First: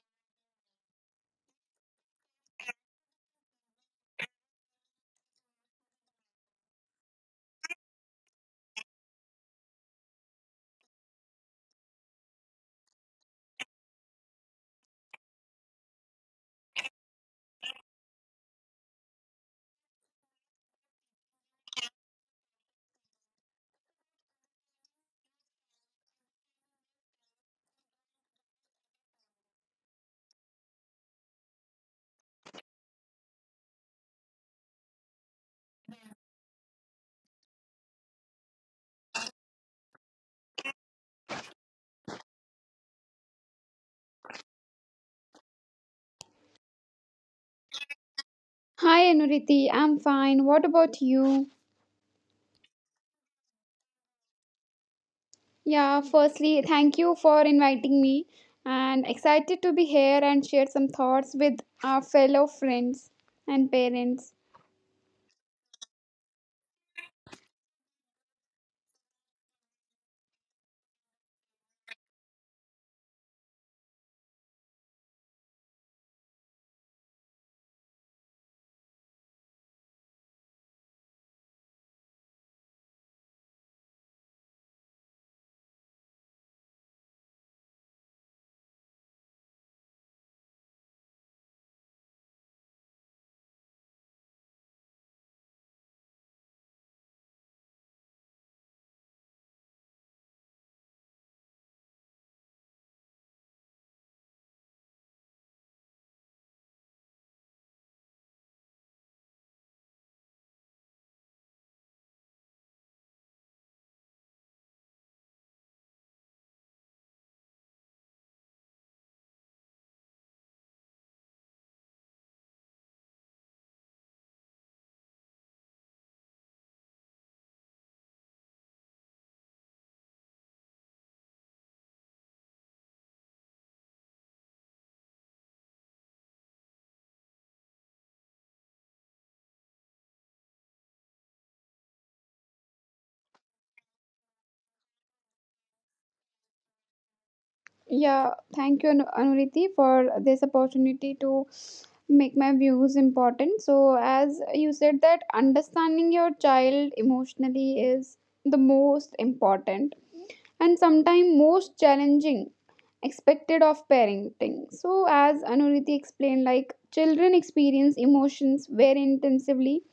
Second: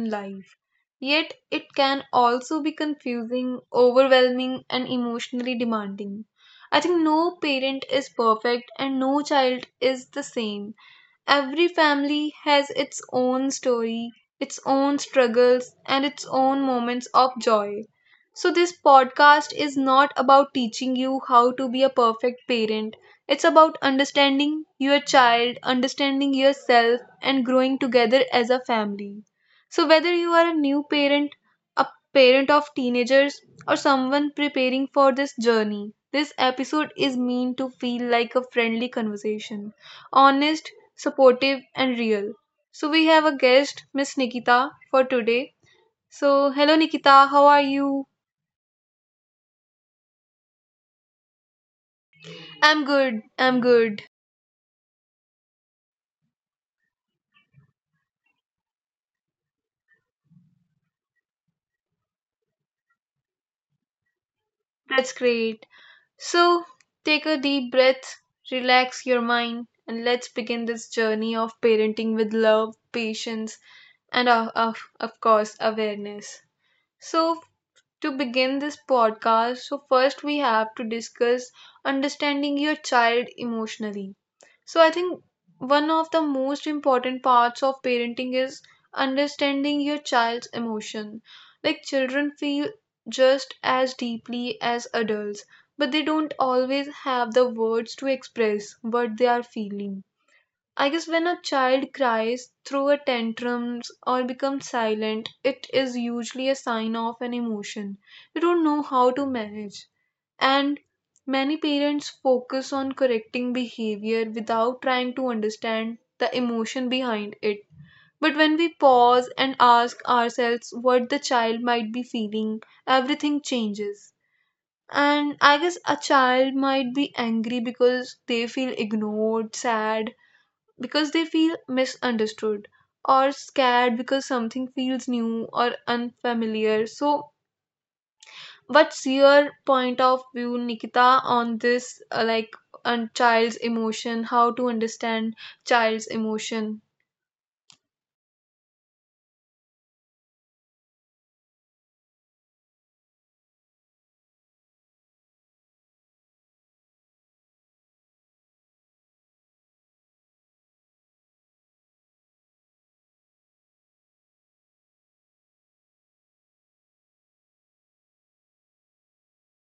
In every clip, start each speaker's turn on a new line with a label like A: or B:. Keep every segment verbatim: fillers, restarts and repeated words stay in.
A: in life. Yet, it can also be confusing, overwhelming, and emotionally demanding. I think no parent is perfect and no child is the same. Every family has its own story, its own struggles, and its own moments of joy. So this podcast is not about teaching you how to be a perfect parent, it's about understanding your child, understanding yourself, and growing together as a family. So, whether you are a new parent, a parent of teenagers, or someone preparing for this journey, this episode is meant to feel like a friendly conversation, honest, supportive, and real. So, we have a guest, Miss Nikita, for today. So, hello Nikita, how are you?
B: Hi Anuriti, I'm fine. What about you?
A: I'm good, I'm good.
B: Yeah, firstly, thank you for inviting me and excited to be here and share some thoughts with our fellow friends and parents.
A: That's great. So, take a deep breath, relax your mind, and let's begin this journey of parenting with love, patience, and, of, of, of course, awareness. So, to begin this podcast, so first we have to discuss understanding your child emotionally. So I think one of the most important parts of parenting is understanding your child's emotion. Like, children feel just as deeply as adults, but they don't always have the words to express what they are feeling. I guess when a child cries, through a tantrum or becomes silent, it is usually a sign of an emotion they don't know how to manage. And many parents focus on correcting behavior without trying to understand the emotion behind it. But when we pause and ask ourselves what the child might be feeling, everything changes. And I guess a child might be angry because they feel ignored, sad because they feel misunderstood, or scared because something feels new or unfamiliar. So, what's your point of view, Nikita, on this uh, like, on child's emotion, how to understand child's emotion?
B: Yeah, thank you Anu- Anuriti for this opportunity to make my views important. So, as you said that understanding your child emotionally is the most important and sometimes most challenging expected of parenting. So as Anuriti explained, like children experience emotions very intensively,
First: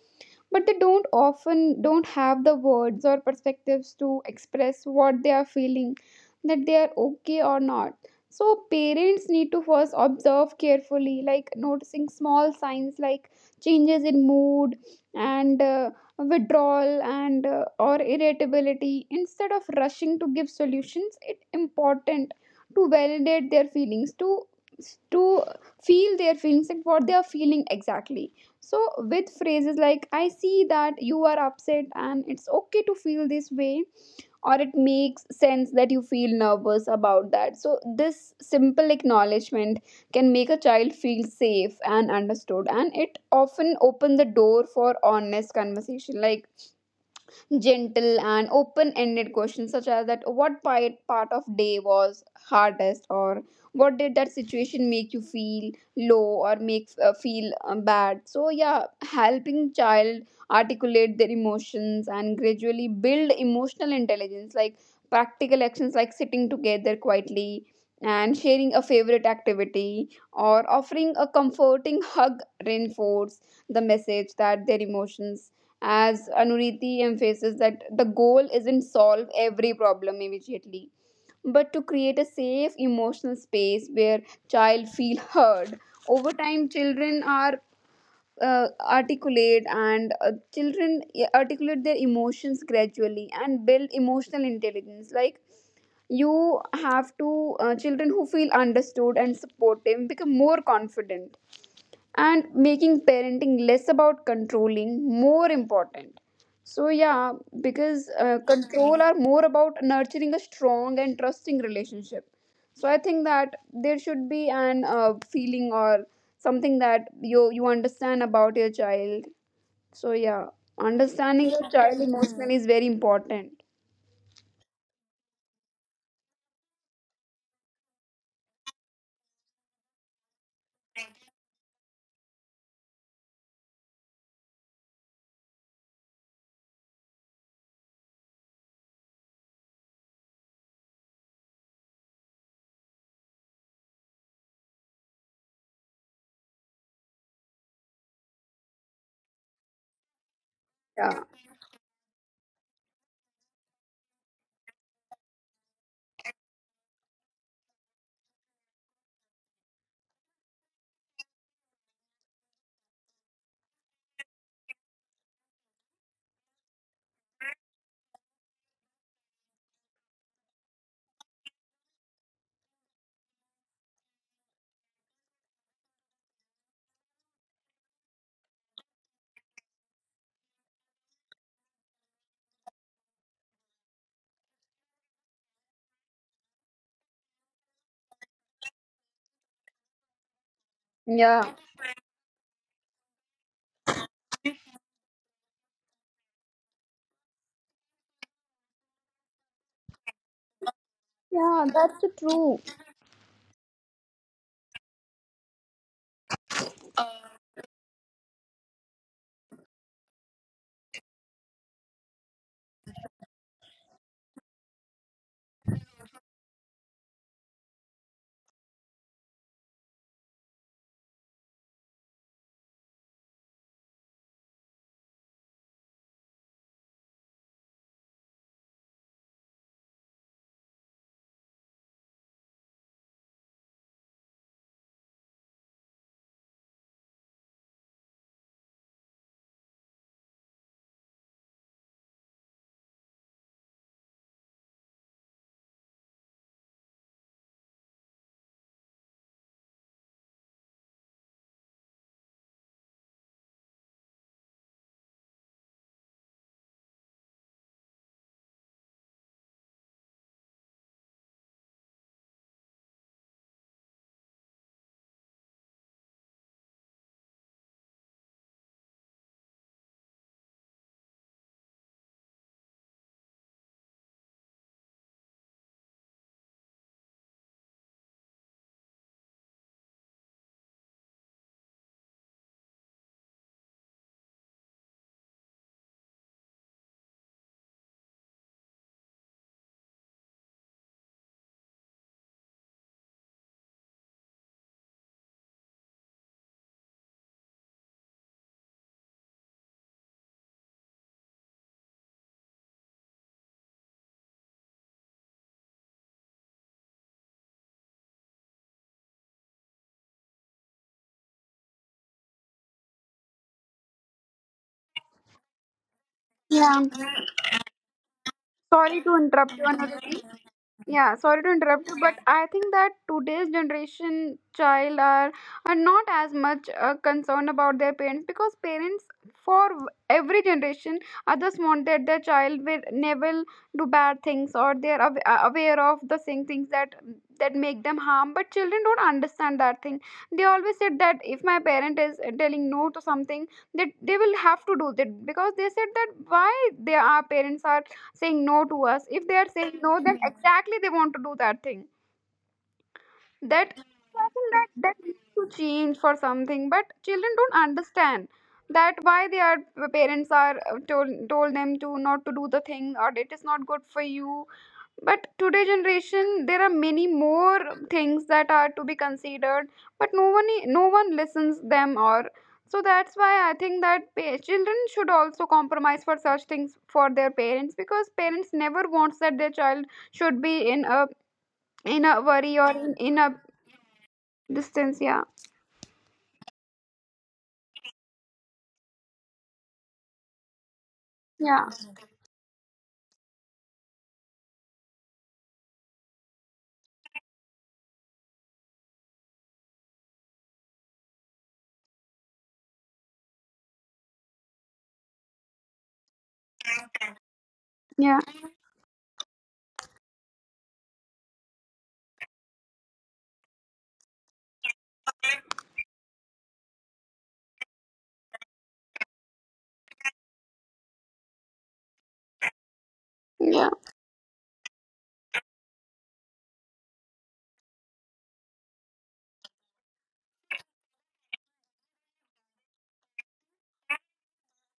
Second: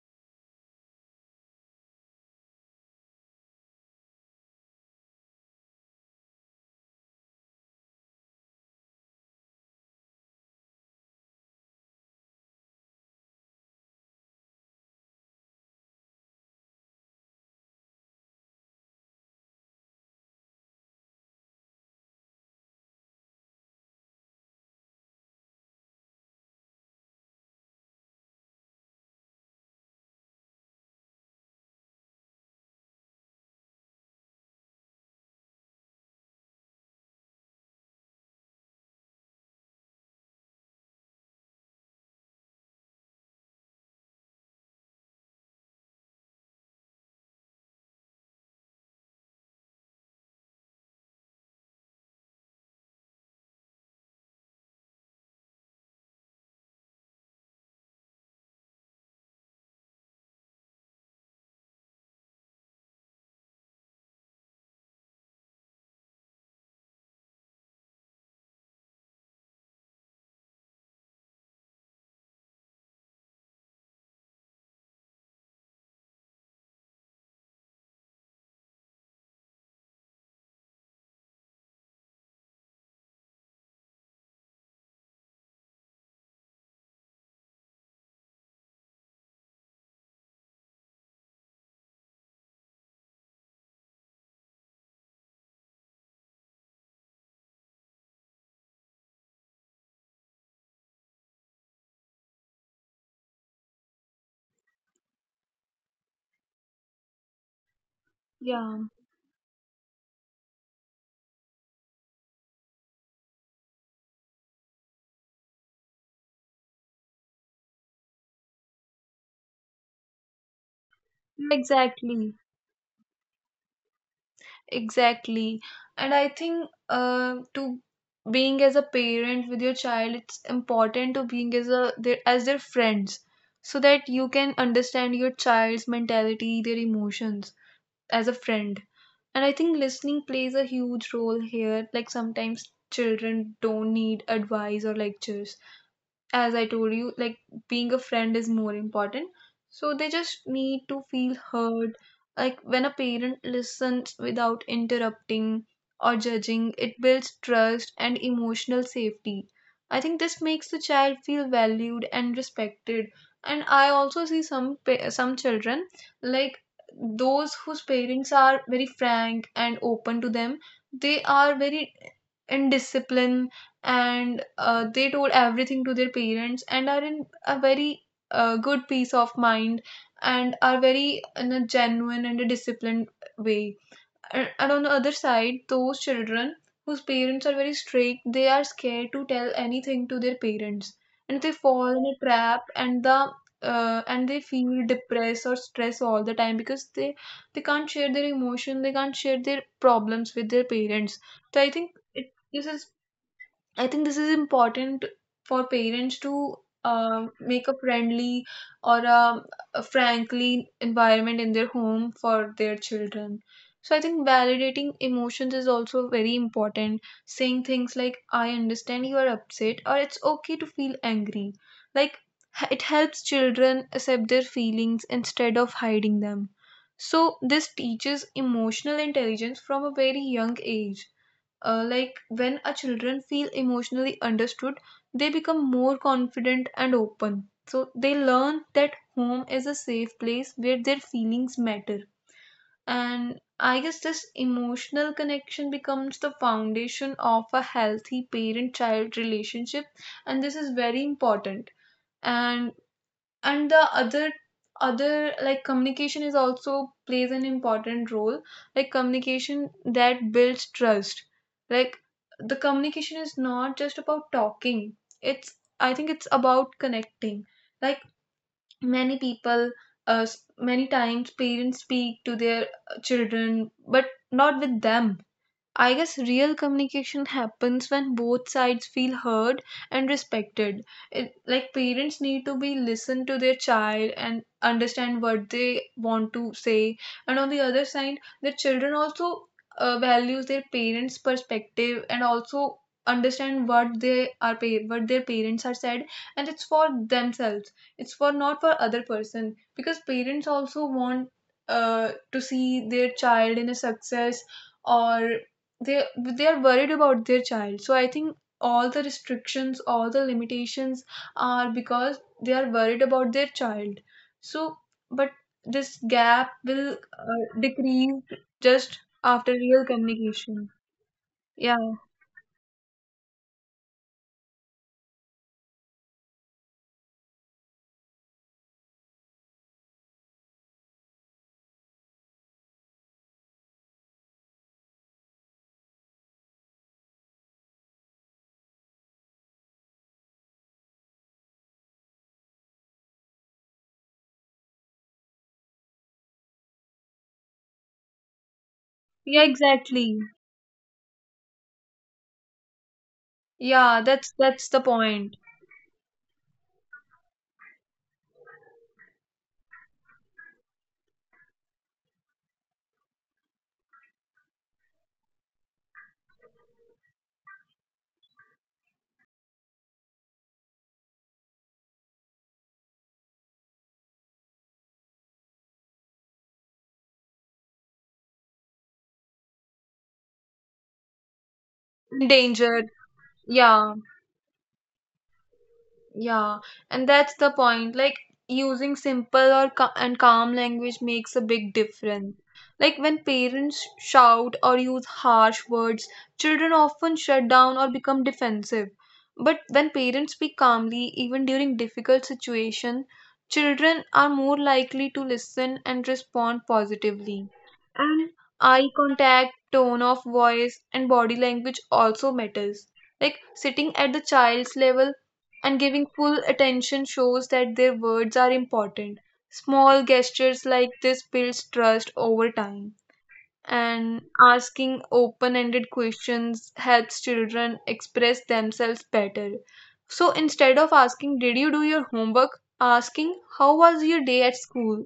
B: but they don't often don't have the words or perspectives to express what they are feeling, that they are okay or not. So parents need to first observe carefully, like noticing small signs like changes in mood and uh, withdrawal, and uh, or irritability. Instead of rushing to give solutions, it's important to validate their feelings to to feel their feelings and what they are feeling exactly. So, with phrases like, "I see that you are upset and it's okay to feel this way," or "it makes sense that you feel nervous about that." So, this simple acknowledgement can make a child feel safe and understood, and it often opens the door for honest conversation. Like, gentle and open-ended questions such as, that what part part of day was hardest, or what did that situation make you feel low or make uh, feel um, bad. So yeah, helping child articulate their emotions and gradually build emotional intelligence, like practical actions like sitting together quietly and sharing a favorite activity or offering a comforting hug reinforce the message that their emotions, as Anuriti emphasizes, that the goal isn't solve every problem immediately, but to create a safe emotional space where child feel heard. Over time, children are uh, articulate and uh, children articulate their emotions gradually and build emotional intelligence. Like you have to, uh, children who feel understood and supportive become more confident, and making parenting less about controlling, more important. So yeah, because uh,
A: Yeah,
B: control are more about nurturing a strong and trusting relationship. So I think that there should be an uh, feeling or something that you you understand about your child. So yeah, understanding your child
A: exactly.
B: emotionally is very important.
A: Exactly. And I think uh, to being as a parent with your child, it's important to being as a their as their friends so that you can understand your child's mentality, their emotions as a friend. And I think listening plays a huge role here. Like, sometimes children don't need advice or lectures, as I told you, like being a friend is more important. So they just need to feel
B: yeah
A: heard. Like when a parent listens without interrupting or judging, it builds trust and emotional safety. I think this makes the child feel valued and respected. And I also see some pa- some children, like those whose parents are very frank and open to them. They are very indisciplined, and uh, they told everything to their parents and are in a very uh, good peace of mind and are very in a genuine and a disciplined way. And, and on the other side, those children whose parents are very strict, they are scared to tell anything to their parents, and they
B: yeah
A: fall in a trap, and the uh, and they feel depressed or stressed all the time because they they can't share their emotion, they can't share their problems with their parents. So I
B: yeah
A: think
B: That's the
A: it, this
B: true.
A: is I think this is important for parents to um make a friendly or a, a frankly environment in their home for their children. So I think validating emotions is also very important. Saying things like "I understand you are upset" or "It's okay to feel angry," like h- it helps children accept their feelings instead of hiding them. So this teaches emotional intelligence from a very young age. Uh, like, when our children feel emotionally understood, they become more confident and open. So they learn that home is a safe place where their feelings matter. And I guess this emotional connection becomes the foundation of a healthy parent child relationship, and this is very important. And and the other other like, communication is also plays an important role. Like, communication that builds trust, like the communication is not just about talking, it's, I think it's about connecting. Like, many people, uh, s- many times parents speak to their uh, children but not with them. I guess real communication happens when both sides feel heard and respected. It, like, parents need to be listen to their child and understand what they want to say, and on the other side, the children also uh, values their parents' perspective and also understand what they are pa- what their parents are said, and it's for themselves, it's for not for other person, because parents also want uh, to see their child in a success, or they they are worried about their child. So I think all the restrictions, all the limitations are because they are worried about their child. So, but this gap will
B: Yeah,
A: uh, decrease just
B: sorry to
A: after
B: interrupt you,
A: real
B: another.
A: communication.
B: Yeah, sorry to
A: Yeah,
B: interrupt you, but I think that today's generation child are are not as much uh, concerned about their parents, because parents for every generation, others want that their child will never do bad things, or they are aw- uh, aware of the same things that that make them harm. But children don't understand that thing. They always said that if my parent is telling no to something, that they will have to do that, because they said that why they our parents are saying no to us.
A: yeah,
B: If they are saying
A: exactly.
B: no, then, mhm, exactly, they want to do that thing. That
A: Yeah, that's
B: I
A: that's
B: think
A: the
B: that that
A: point.
B: needs to change for something, but children don't understand that why their parents are uh, told told them to not to do the thing or it is not good for you. But today generation there are many more things that are to be considered, but no one e, no one listens them or. So that's why I think that pa- children should also compromise for such things for their parents, because parents never wants that their child should be in a in a worry
A: Danger.
B: or in, in a
A: Yeah.
B: distance. Yeah.
A: Yeah, and that's the point. Like, using simple or ca- and calm language makes a big
B: Yeah.
A: difference. Like when parents shout or use harsh words, children often shut down or become defensive. But when parents speak calmly, even during difficult situations, children are more likely to listen and respond positively. And
B: Yeah.
A: eye contact, tone of voice, and body language also matters. Like sitting at the child's level and giving full attention shows that their words are important. Small gestures like this builds trust over time.
B: Yeah.
A: And asking open ended questions helps children express themselves better. So instead of asking, "Did you do your homework?" asking, "How was your day at school?"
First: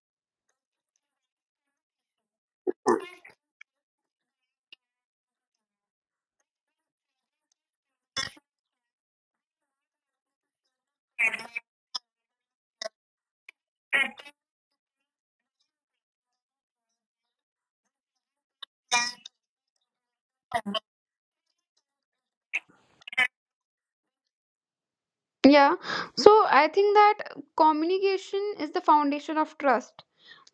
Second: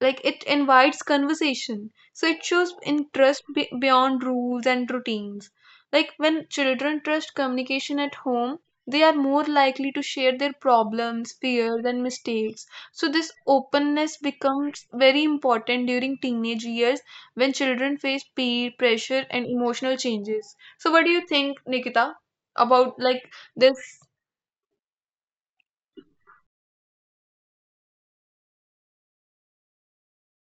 A: like, it invites conversation, so it shows interest be- beyond rules and routines. Like when children trust communication at home, they are more likely to share their problems, fears, and mistakes. So this openness becomes very important during teenage years when children face peer pressure and emotional changes. So what do you think, Nikita, about, like, this?
B: Yeah. So I think that communication is the foundation of trust,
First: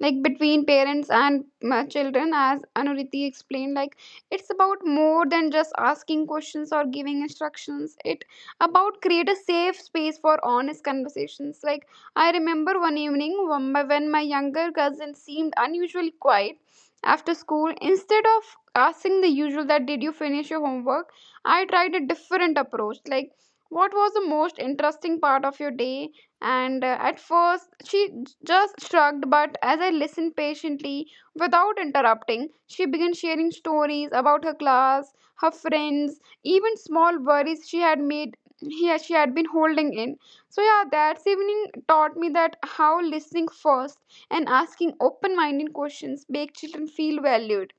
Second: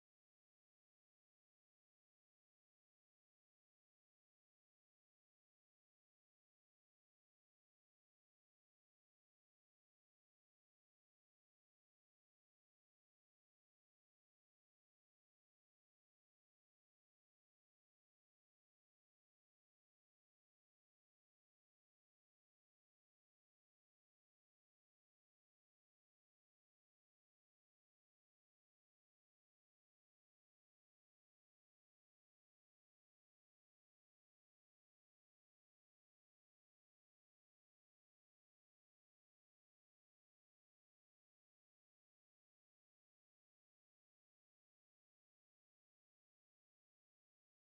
B: like between parents and uh, children. As Anuriti explained, like it's about more than just asking questions or giving instructions, it about create a safe space for honest conversations. Like I remember one evening when my when my younger cousin seemed unusually quiet after school. Instead of asking the usual, that did you finish your homework, I tried a different approach, like what was the most interesting part of your day. And uh, at first, she j- just shrugged, but as I listened patiently without interrupting, she began sharing stories about her class, her friends, even small worries she had made here she had been holding in. So yeah, that evening taught me that how listening first and asking open-minded questions make children feel valued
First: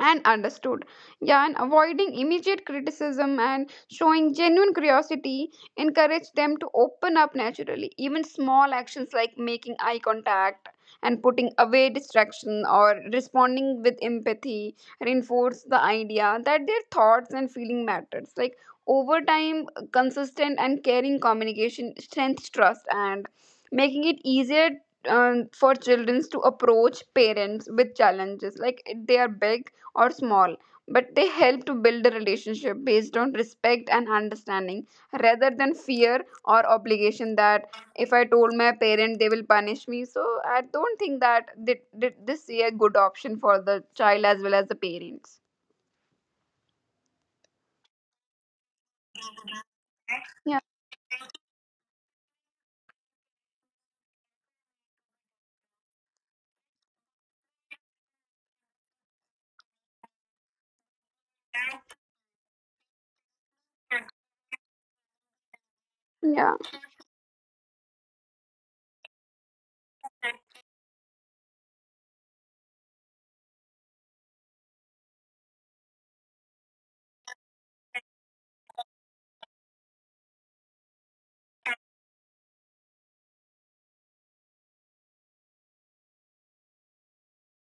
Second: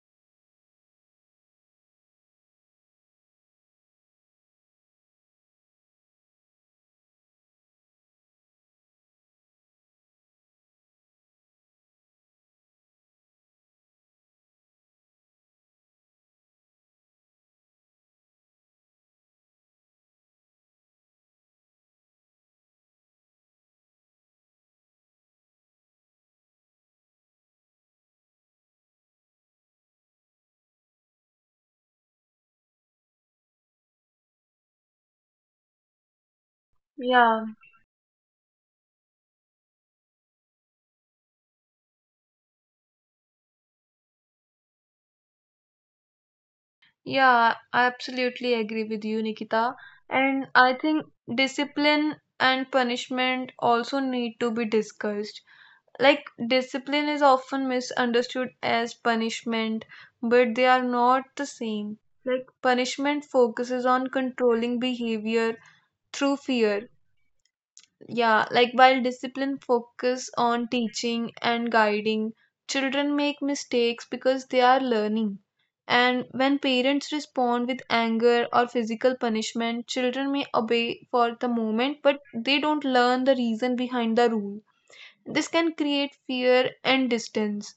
B: and understood. Yeah, and avoiding immediate criticism and showing genuine curiosity encourage them to open up naturally. Even small actions like making eye contact and putting away distraction or responding with empathy reinforce the idea that their thoughts and feeling matters. Like over time, consistent and caring communication strengthens trust and making it easier um, for children to approach parents with challenges, like if they are big or small, but they help to build a relationship based on respect and understanding rather than fear or obligation,
A: Yeah.
B: that if I told my parent they will punish me. So I don't think that thi- thi- this is a good option for the child as well as the parents.
A: Yeah, I absolutely agree with you, Nikita. And
B: Yeah.
A: I think discipline and punishment also need to be discussed. Like, discipline is often misunderstood as punishment, but they are not the same. Like, punishment focuses on controlling behavior through
B: Yeah.
A: fear, yeah, like, while discipline focus on teaching and guiding, children make mistakes because they are learning. And when parents respond with anger or physical punishment, children may obey for the moment, but they don't learn the reason behind the rule. This can create fear and distance.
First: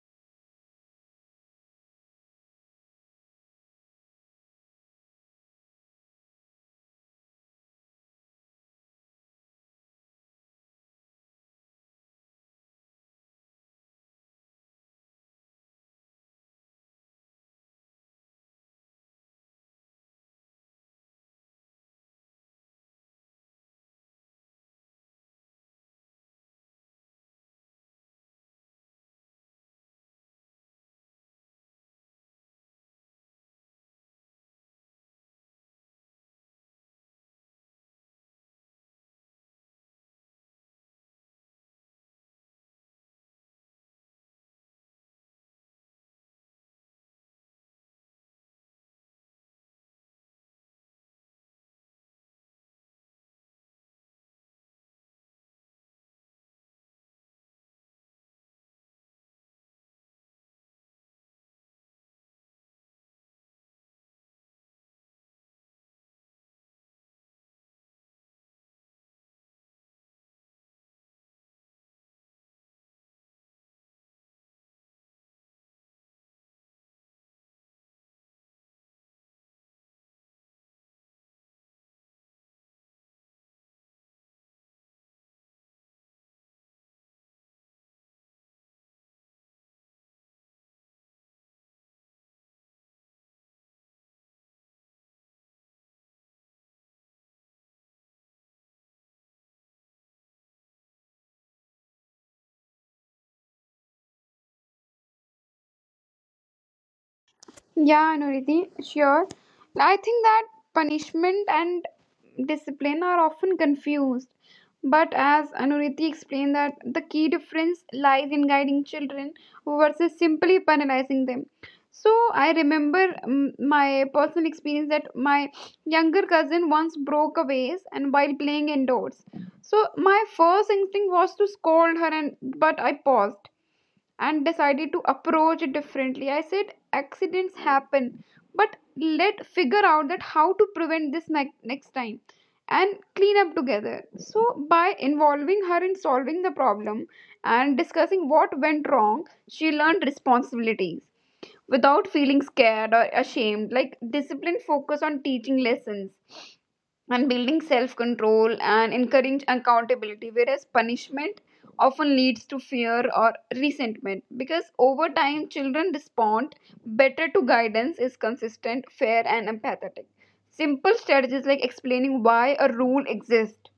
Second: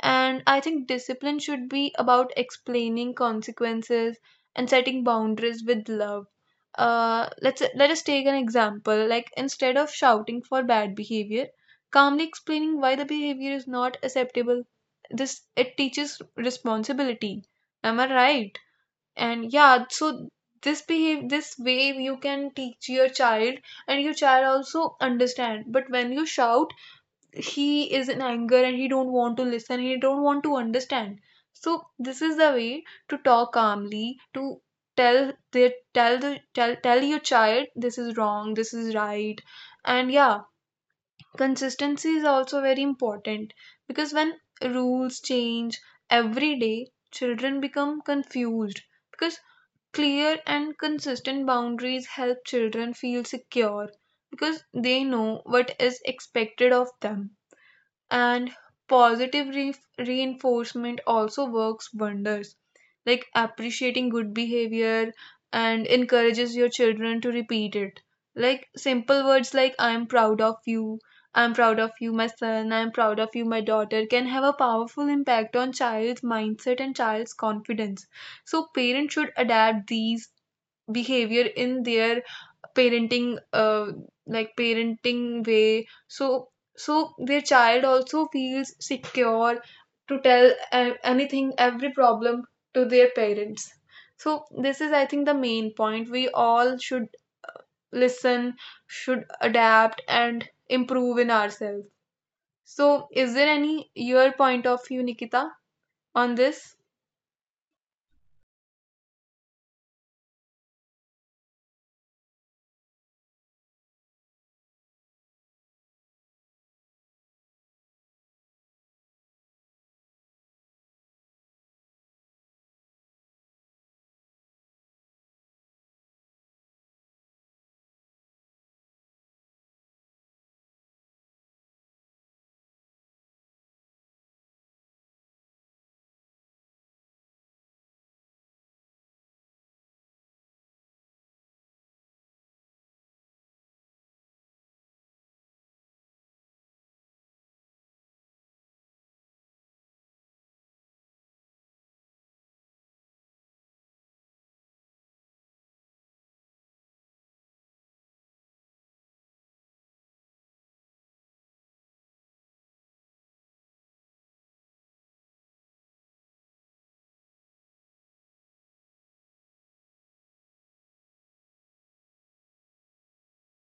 A: And I think discipline should be about explaining consequences and setting boundaries with love. Uh, let's let us take an example. Like, instead of shouting for bad behavior, calmly explaining why the behavior is not acceptable. This it teaches responsibility. Am I right? And yeah, so this behave this way you can teach your child, and your child also understand. But when you shout, he is in anger and he don't want to listen, he don't want to understand. So this is the way to talk calmly, to tell the tell the tell, tell your child this is wrong, this is right. And yeah, consistency is also very important because when rules change every day, children become confused, because clear and consistent boundaries help children feel secure because they know what is expected of them. And positive re- reinforcement also works wonders. Like, appreciating good behavior and encourages your children to repeat it. Like, simple words like, "I am proud of you," "I am proud of you, my son," "I am proud of you, my daughter," can have a powerful impact on child's mindset and child's confidence. So parents should adapt these behavior in their parenting, uh, like parenting way, so, so their child also feels secure to tell uh, anything, every problem, to their parents. So this is, I think, the main point we all should listen, should adapt, and improve in ourselves. So, is there any your point of view, Nikita, on this?
B: Yeah, Nuriti, sure. I think that punishment and discipline are often confused. But as Anuriti explained, that the key difference lies in guiding children versus simply penalizing them. So I remember, um, my personal experience, that my younger cousin once broke a vase and while playing indoors. So my first instinct was to scold her, and but I paused and decided to approach it differently. I said, accidents happen, but let figure out that how to prevent this ne- next time and clean up together. So by involving her in solving the problem and discussing what went wrong, she learned responsibilities without feeling scared or ashamed. Like discipline focus on teaching lessons and building self control and encourage accountability, whereas punishment often leads to fear or resentment. Because over time children respond better to guidance is consistent, fair and empathetic. Simple strategies like explaining why a rule exists,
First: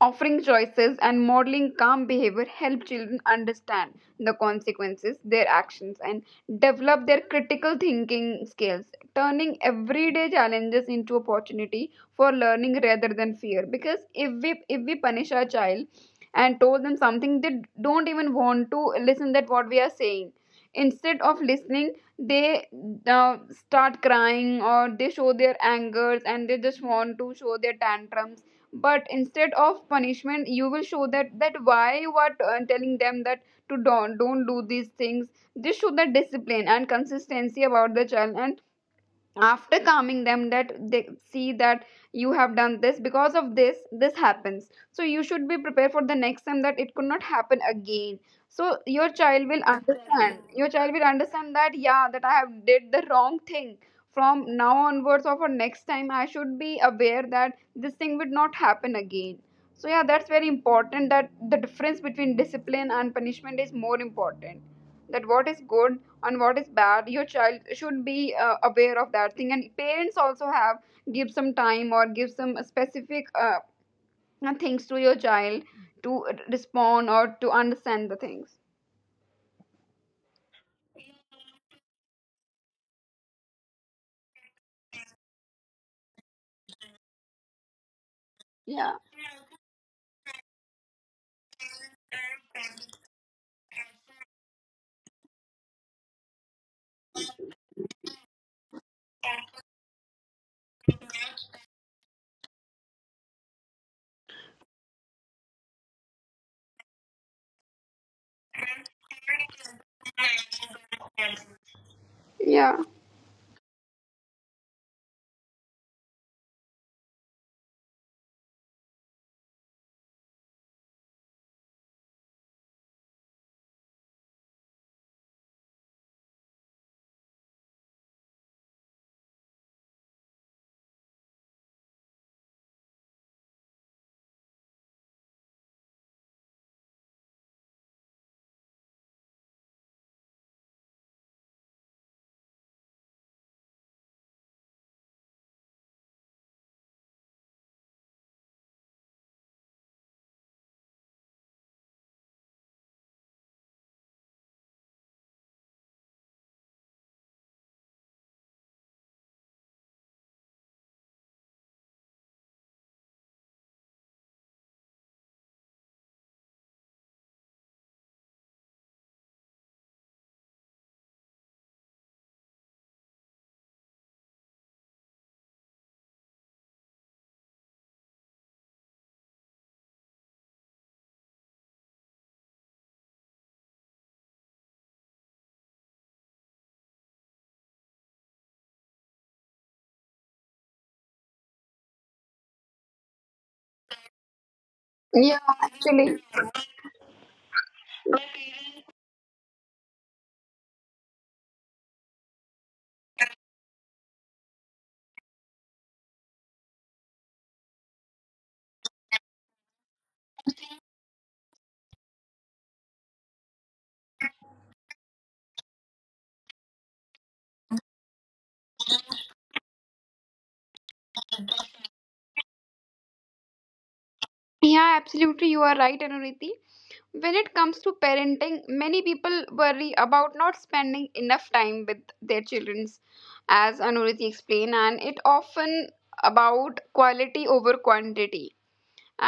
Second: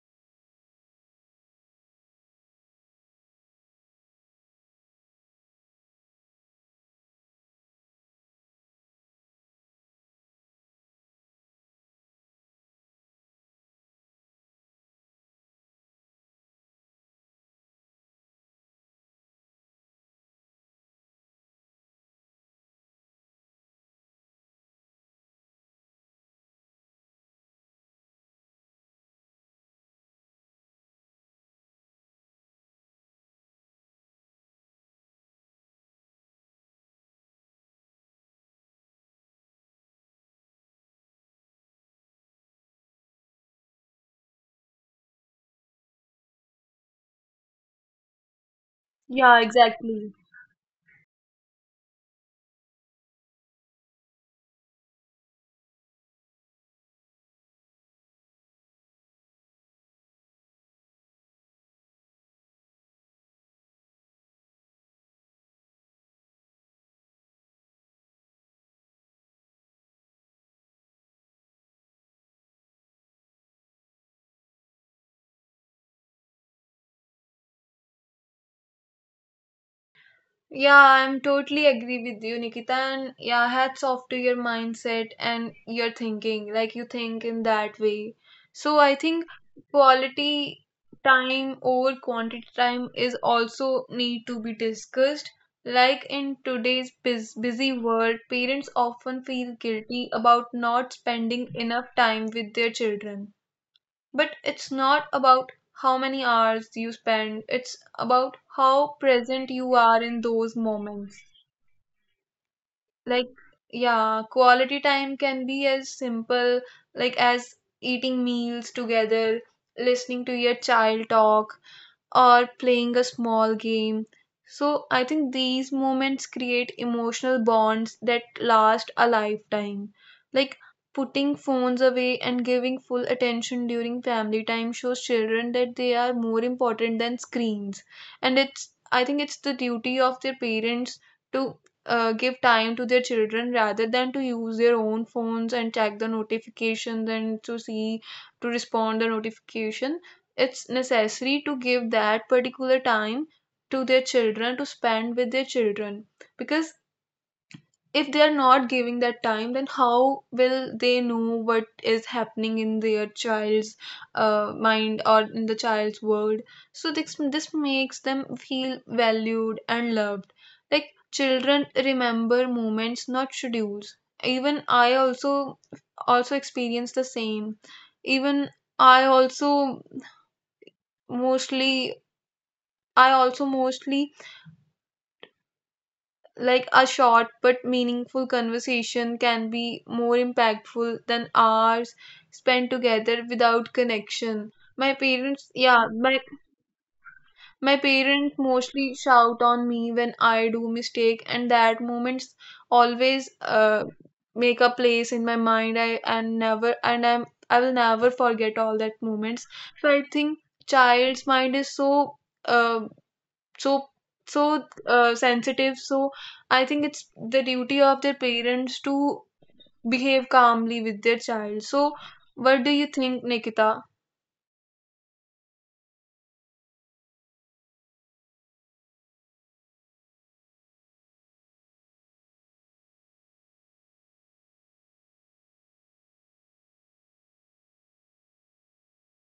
B: offering choices and modeling calm behavior help children understand the consequences, their actions, and develop their critical thinking skills, turning everyday challenges into opportunity for learning rather than fear. Because if we if we punish our child and told them something, they don't even want to listen that what we are saying. Instead of listening, they uh, start crying or they show their angers and they just want to show their tantrums. But instead of punishment, you will show that that why you are uh, telling them that to don't don't do these things. Just show the discipline and consistency about the child, and after calming them, that they see that you have done this because of this this happens, so you should be prepared for the next time that it could not happen again. So your child will understand your child will understand that yeah, that I have did the wrong thing from now onwards, or for next time I should be aware that this thing would not happen again. So yeah, that's very important that the difference between discipline and punishment is more important, that what is good and what is bad your child should be uh, aware of that thing, and parents also have give some time or give some specific uh, things to your child to respond or to understand the things.
A: Yeah, I'm totally agree with you, Nikita. And yeah, hats off to your mindset and your thinking. Like, you think in that way. So
B: Yeah.
A: I think quality time over quantity time is also need to be discussed. Like, in today's bus busy world, parents often feel guilty about not spending enough time with their children. But it's not about how many hours you spend, it's about how present you are in those moments.
B: Yeah.
A: Like, yeah, quality time can be as simple, like as eating meals together, listening to your child talk, or playing a small game. So I think these moments create emotional bonds that last a lifetime. Like, putting phones away and giving full attention during family time shows children that they are more important than screens. And it's I think it's the duty of their parents to uh, give time to their children rather than to use their own phones and check the notifications and to see to respond the notification. It's necessary to give that particular time to their children to spend with their children, because if they are not giving that time, then how will they know what is happening in their child's uh, mind or in the child's world? So this this makes them feel valued and loved. Like, children remember moments, not schedules. Even I also Also experience the same. Even I also mostly I also mostly, like, a short but meaningful conversation can be more impactful than hours spent together without connection. My
B: Yeah,
A: parents, yeah, my
B: actually.
A: my parents mostly shout on me when I do mistake, and that moments always uh, make a place in my mind. I and never and I'm I will never forget all that moments. So I think child's mind is so uh. so so uh, sensitive. So I think it's the duty of their parents to behave calmly with their child. So what do you think, Nikita?
B: Yeah, absolutely you are right, Anuriti. When it comes to parenting, many people worry about not spending enough time with their children. As Anuriti explained, and it often about quality over quantity.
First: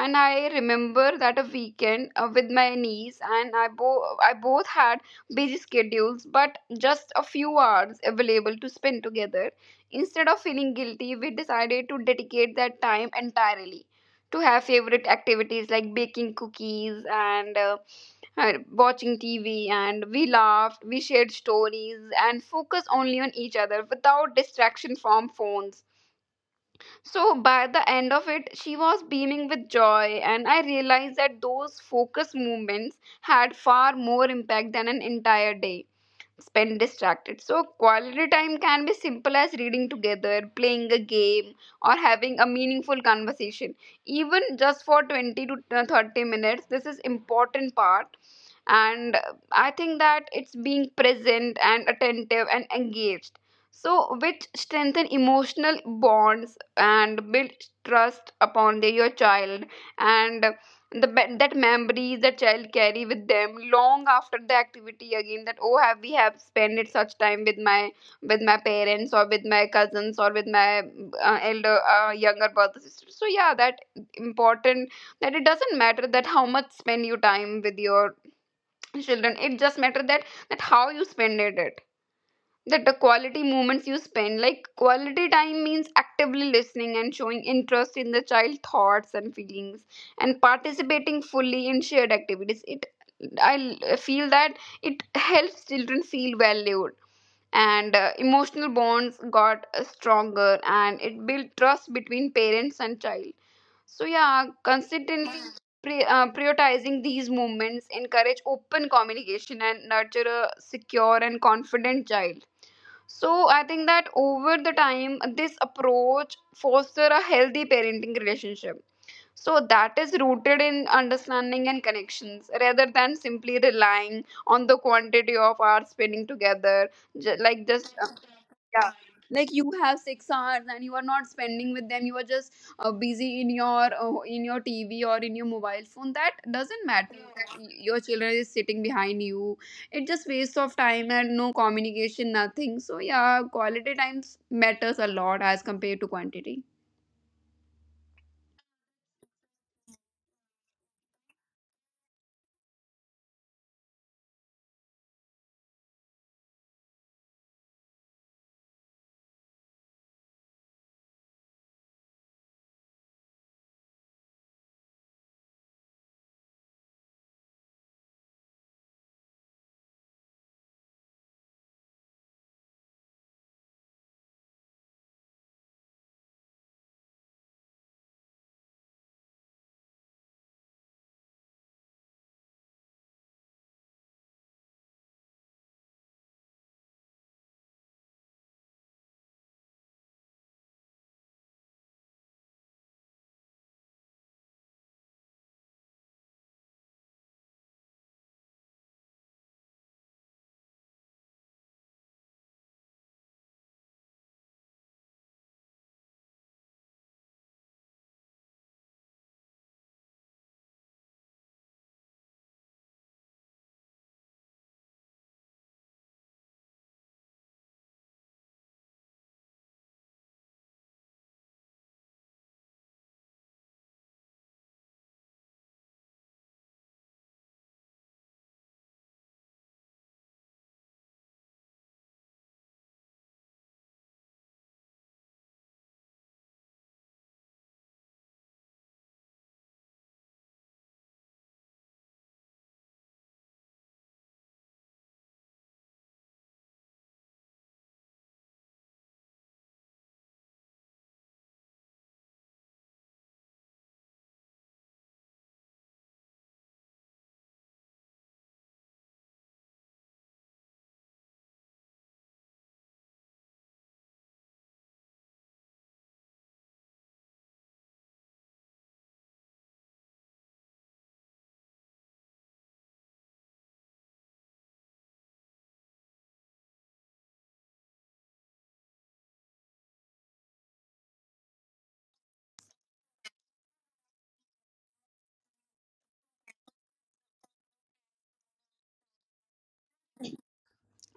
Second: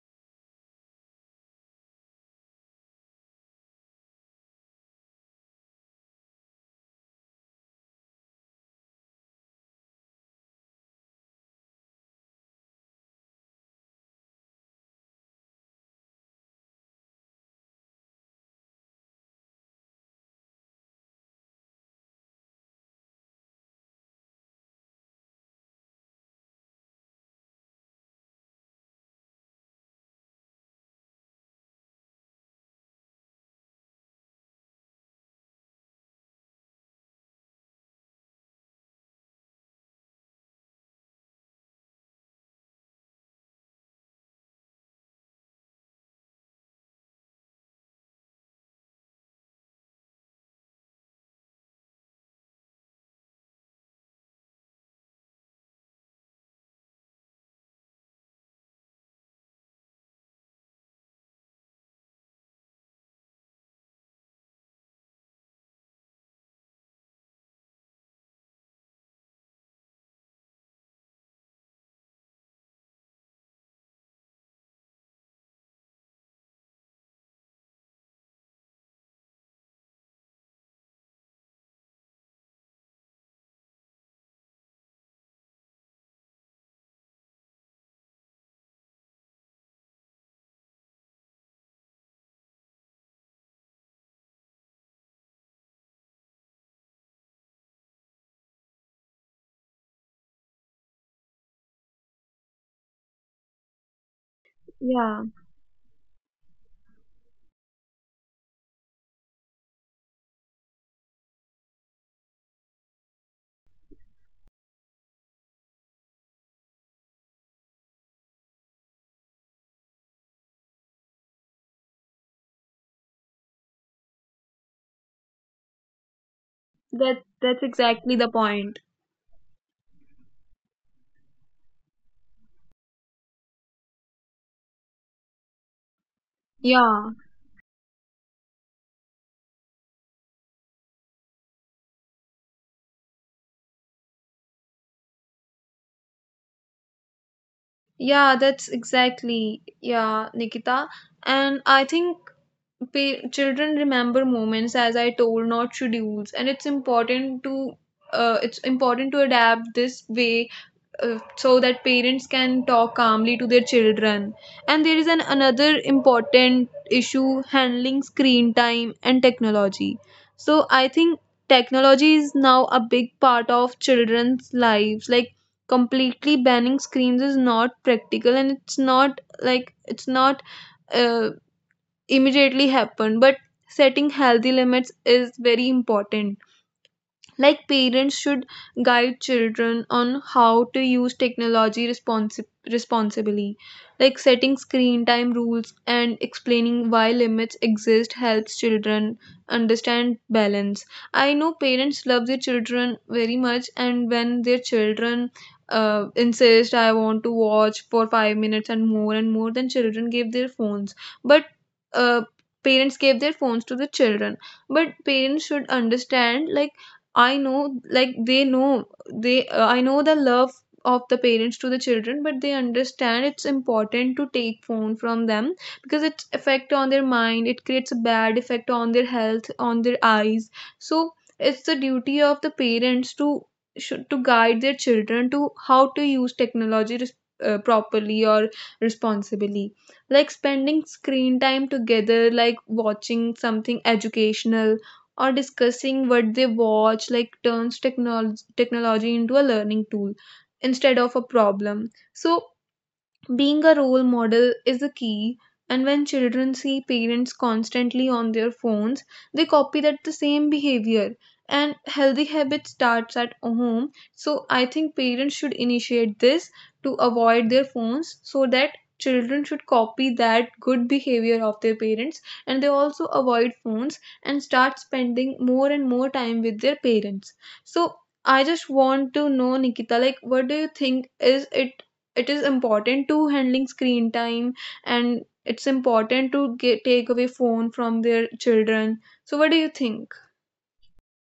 B: And I remember that a weekend uh, with my niece, and I bo- I both had busy schedules but just a few hours available to spend together. Instead of feeling guilty, we decided to dedicate that time entirely to have favorite activities like baking cookies and uh, uh, watching T V, and we laughed, we shared stories and focused only on each other without distraction from phones. So by the end of it, she was beaming with joy, and I realized that those focus movements had far more impact than an entire day spend distracted. So, quality time can be simple as reading together, playing a game, or having a meaningful conversation. Even just for twenty to uh, thirty minutes, this is important part. And uh, I think that it's being present and attentive and engaged. So, which strengthen emotional bonds and build trust upon the, your child and the me- that memories that child carry with them long after the activity. Again, that oh have we have spent such time with my with my parents or with my cousins or with my uh, elder uh, younger brother sister. So yeah, that important, that it doesn't matter that how much spend you time with your children, it just matter that that how you spend it, that the quality moments you spend. Like, quality time means actively listening and showing interest in the child thoughts and feelings and participating fully in shared activities. it i l- feel that it helps children feel valued and uh, emotional bonds got uh, stronger, and it built trust between parents and child. So yeah,
A: Yeah,
B: consistently pri- uh, prioritizing these moments encourage open communication and nurture a secure and confident child. So I think that over the time, this approach foster a healthy parenting relationship. So that is rooted in understanding and connections rather than simply relying on the quantity of hours spending together.
A: that
B: Ju-
A: that's
B: Like just uh,
A: exactly the point.
B: Yeah, like you have six hours and you are not spending with them, you are just uh, busy in your uh, in your tv or in your mobile phone. That doesn't
A: Yeah.
B: matter that y- your children is sitting behind you, it's just waste of time and no communication, nothing. So yeah, quality times matters a lot as compared to quantity.
A: Yeah, that's exactly. Yeah, Nikita. And I think pa- children remember moments, as I told, not schedules, and it's important to uh, it's important to adapt this way, uh, so that parents can talk calmly to their children. And there is an another important issue, handling screen time and technology. So I think technology is now a big part of children's lives. Like, completely banning screens is not practical, and it's not, like it's not, uh, immediately happen, but setting healthy limits is very important. Like, parents should guide children on how to use technology responsi- responsibly. Like setting screen time rules and explaining why limits exist helps children understand balance. I know parents love their children very much, and when their children uh, insist, I want to watch for five minutes and more and more, then children give their phones. But uh, parents gave their phones to the children, but parents should understand, like, I know, like they know, they uh, I know the love of the parents to the children, but they understand it's important to take phone from them, because it's effect on their mind. It creates a bad effect on their health, on their eyes. So it's the duty of the parents to should to guide their children to how to use technology res- uh, properly or responsibly, like spending screen time together, like watching something educational or discussing what they watch, like turns technology technology into a learning tool instead of a problem. So being a role model is a key, and when children see parents constantly on their phones, they copy that the same behavior. And healthy habit starts at home. So I think parents should initiate this to avoid their phones so that children should copy that good behavior of their parents, and they also avoid phones and start spending more and more time with their parents. So I just want to know, Nikita, like, what do you think, is it it is important to handling screen time, and it's important to get, take away phone from their children? So what do you think?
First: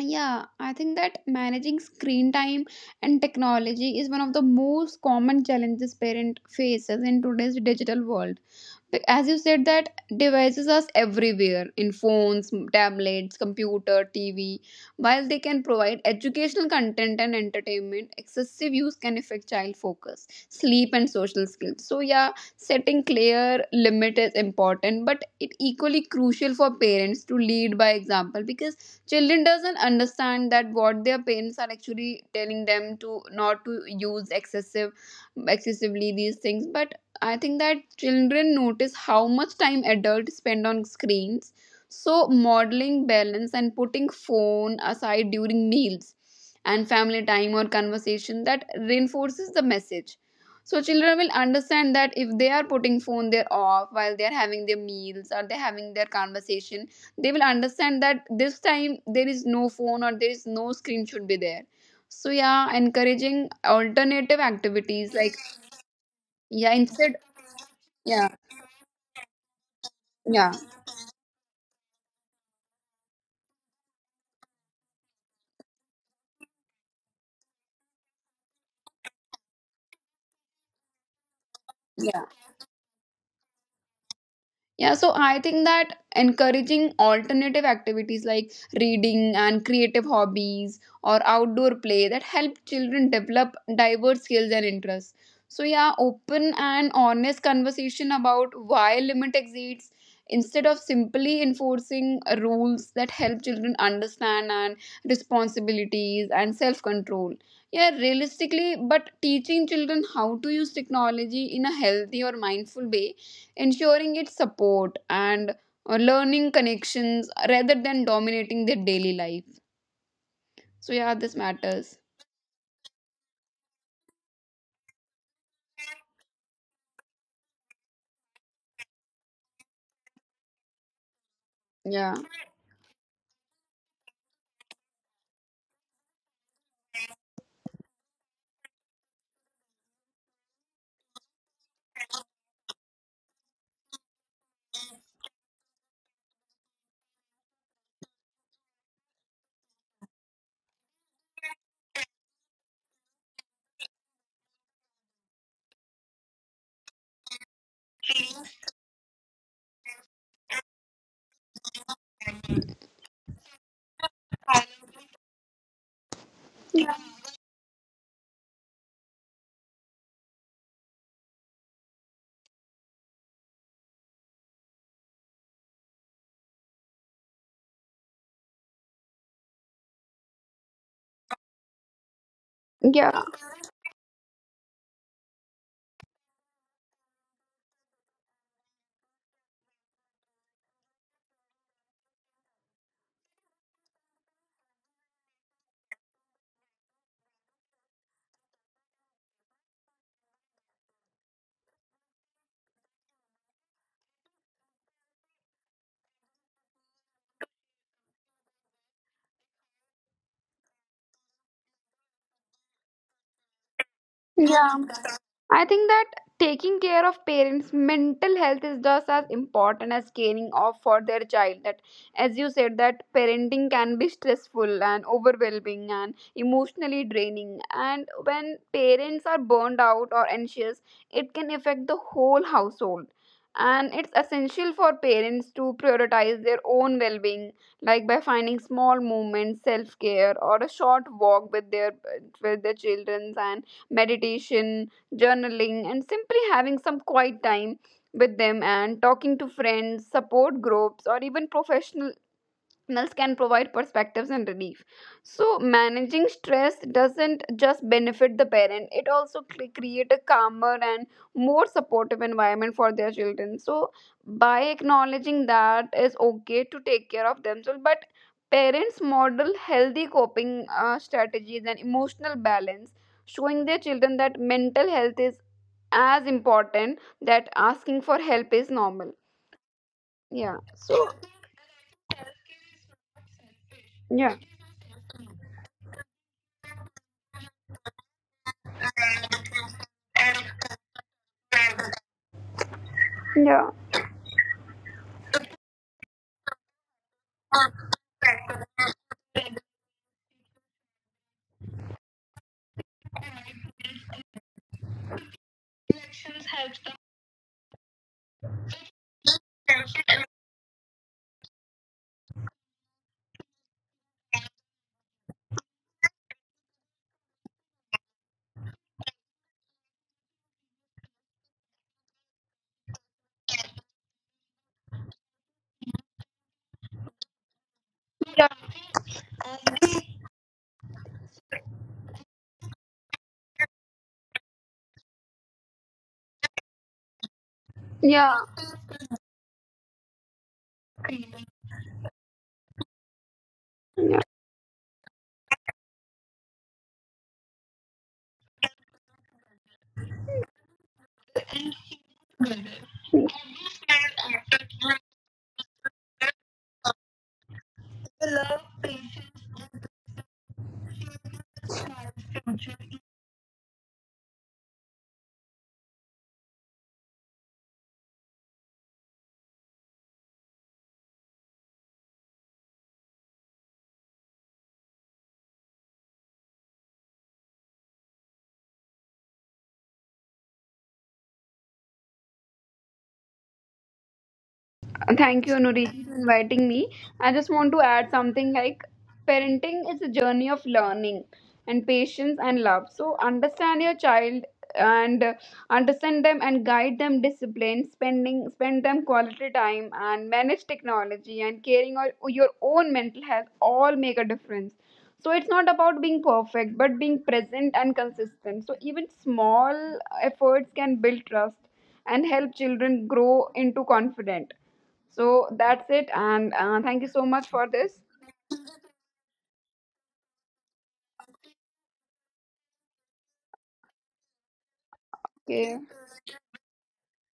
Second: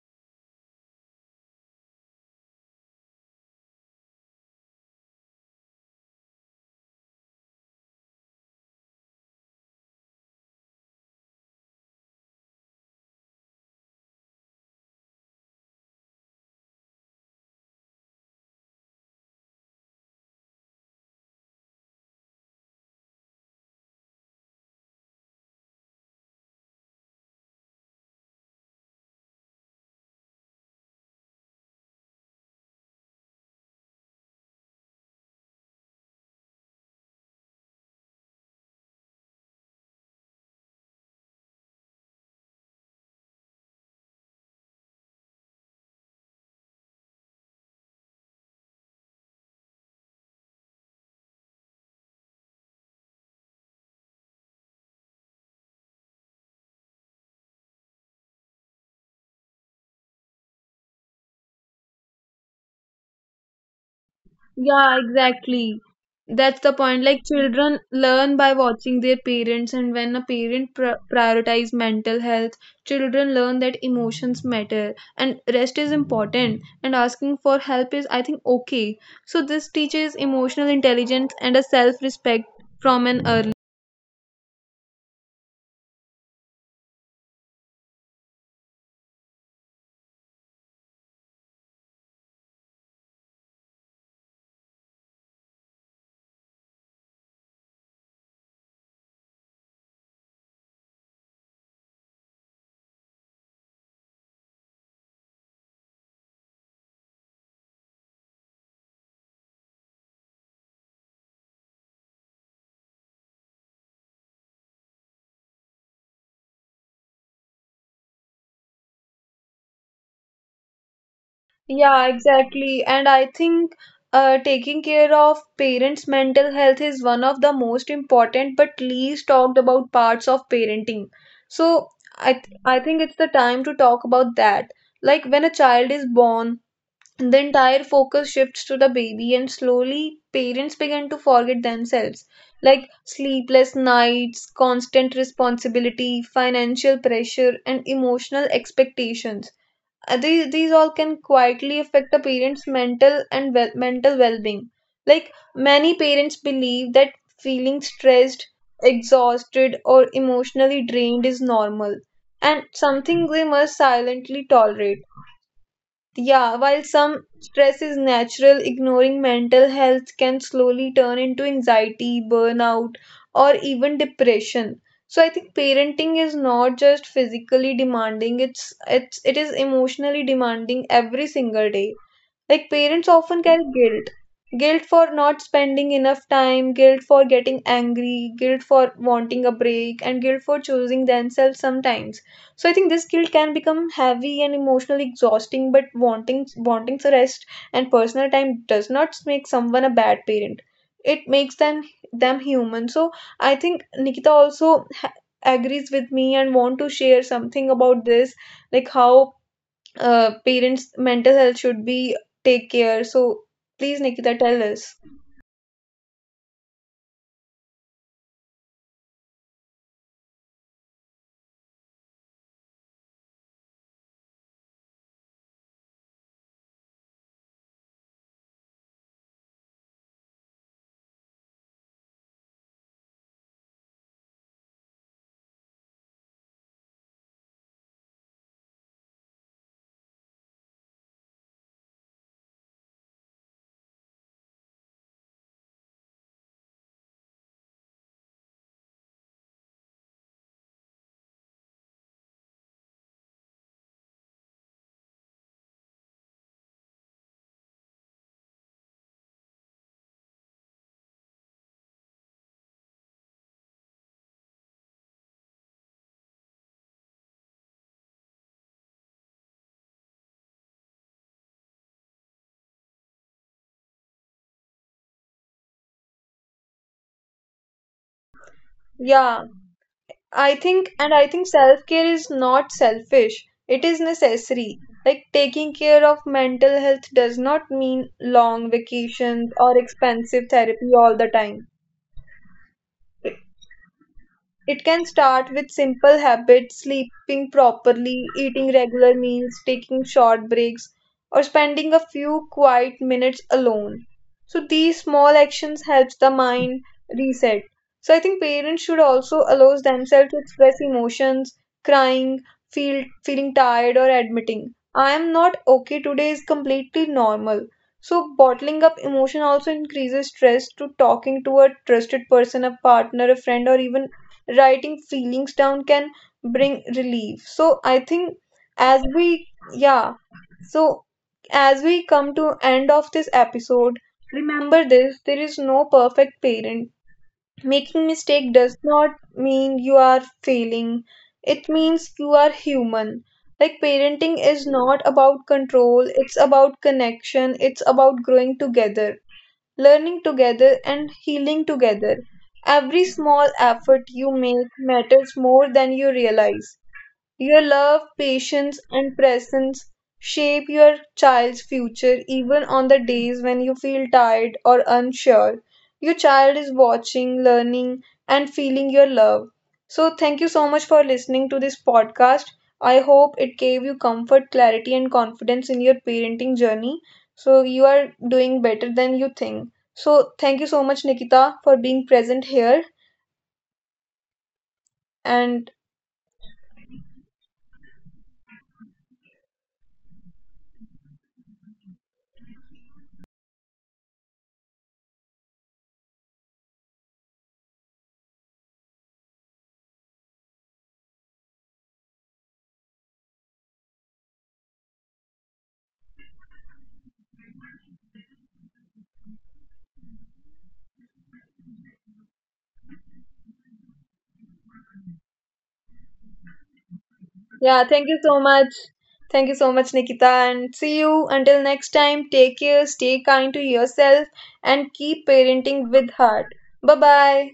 B: Yeah, I think that managing screen time and technology is one of the most common challenges parent faces in today's digital world. Like, as you said, that devices are everywhere, in phones, tablets, computer, tv. While they can provide educational content and entertainment, excessive use can affect child focus, sleep and social skills. So yeah, setting clear limit is important, but it equally crucial for parents to lead by example, because children doesn't understand that what their parents are actually telling them to not to use excessive excessively these things. But I think that children notice how much time adults spend on screens. So, modeling balance and putting phone aside during meals and family time or conversation, that reinforces the message. So, children will understand that if they are putting phone there off while they are having their meals or they're having their conversation, they will understand that this time there is no phone or there is no screen should be there. So, yeah, encouraging alternative
A: Yeah,
B: activities like,
A: exactly. That's the
B: yeah,
A: point,
B: instead.
A: like children
B: Yeah
A: learn by watching their parents, and when a
B: Yeah,
A: parent pr- prioritize mental health, children learn that emotions matter and rest is important, and asking for help is, I think, okay. So this teaches emotional intelligence and a self
B: yeah,
A: respect from an early.
B: yeah. So I think that encouraging alternative activities like reading and creative hobbies or outdoor play, that help children develop diverse skills and interests. So yeah, open and honest conversation about why limit exists, instead of simply enforcing rules, that help children understand and responsibilities and self-control. Yeah, realistically, but teaching children how to use technology in a healthy or mindful way, ensuring its support and uh, learning connections rather than dominating their daily life. So yeah, this matters.
A: Yeah, exactly. And I think uh, taking care of parents' mental health is one of the most important but least talked about parts of parenting. So
B: Yeah.
A: I th I think it's the time to talk about that. Like when a child is born, the entire focus shifts to the baby, and slowly parents begin to forget themselves. Like sleepless nights, constant responsibility, financial pressure, and emotional expectations. Uh, these these all can quietly affect a parent's mental and well, mental well-being. Like many parents believe that feeling stressed, exhausted, or emotionally drained is normal and something they must silently tolerate. Yeah, while some stress is natural, ignoring mental health can slowly turn into anxiety, burnout, or even depression. So I think parenting is not just physically demanding, it's it's it is emotionally demanding every single day. Like parents
B: Yeah.
A: often carry guilt. Guilt for not spending enough time, guilt for getting angry, guilt for wanting a break, and guilt for choosing themselves sometimes. So I think this guilt can become heavy and emotionally exhausting, but wanting wanting to rest and personal time does not make someone a bad parent. It makes them them human. So I think Nikita also ha- agrees with me and want to share something about this, like how uh, parents' mental health should be take care. So please, Nikita, tell
B: Yeah,
A: us.
B: I think that taking care of parents' mental health is just as important as caring of for their child. That, as you said, that parenting can be stressful and overwhelming and emotionally draining. And when parents are burned out or anxious, it can affect the whole household. And it's essential for parents to prioritize their own well being, like by finding small moments, self care, or a short walk with their with their children, and meditation, journaling, and simply having some quiet time with them, and talking to friends, support groups, or even professional professionals can provide perspectives and relief. So, managing stress doesn't just benefit the parent, it also cre- create a calmer and more supportive environment for their children. So, by acknowledging that it's okay to take care of themselves, but parents model healthy coping uh, strategies and emotional balance, showing their children that mental health is as important, that asking for help is normal.
A: Yeah, I
B: Yeah,
A: think, and I think self care is not selfish. It is
B: yeah,
A: necessary. Like taking care of mental health does not mean long vacations or expensive therapy all the time.
B: yeah,
A: It can start with simple habits, sleeping properly, eating regular meals, taking short breaks, or spending a few quiet minutes alone. So these small actions helps the mind reset. So I think parents should also allow themselves to express emotions, crying, feel feeling tired, or admitting I am not okay today is completely normal. So bottling up emotion also increases stress to talking to a trusted person, a partner, a friend, or even writing feelings down can bring relief. So I think
B: yeah,
A: as we yeah, so as we come to end of this episode, remember this, there is no perfect parent. Making
B: yeah.
A: mistake does not mean you are failing. It means you are human. Like parenting is not about control, it's about connection, it's about growing together, learning together, and healing together. Every small effort you make matters more than you realize. Your love, patience, and presence shape your child's future even on the days when you feel tired or unsure. Your child is watching, learning, and feeling your love. So, thank you so much for listening to this podcast. I hope it gave you comfort, clarity, and confidence in your parenting journey. So, you are doing better than you think. So, thank you so much, Nikita, for being present here.
B: Uh, Thank you,
A: And
B: Nuriji, for inviting me. I just want to add something like parenting is a journey of learning and patience and love. So understand your child and uh, understand them and guide them, discipline, spending spend them quality time and manage technology and caring or your own mental health, all make a difference. So it's not about being perfect, but being present and consistent. So even small efforts can build trust and help children grow into confident. So that's it, and uh, thank you so much
A: yeah,
B: for
A: thank
B: this.
A: you so much. Thank you so much, Nikita. And see you until next time. Take care, stay kind to yourself, and keep parenting with
B: Okay.
A: heart. Bye bye.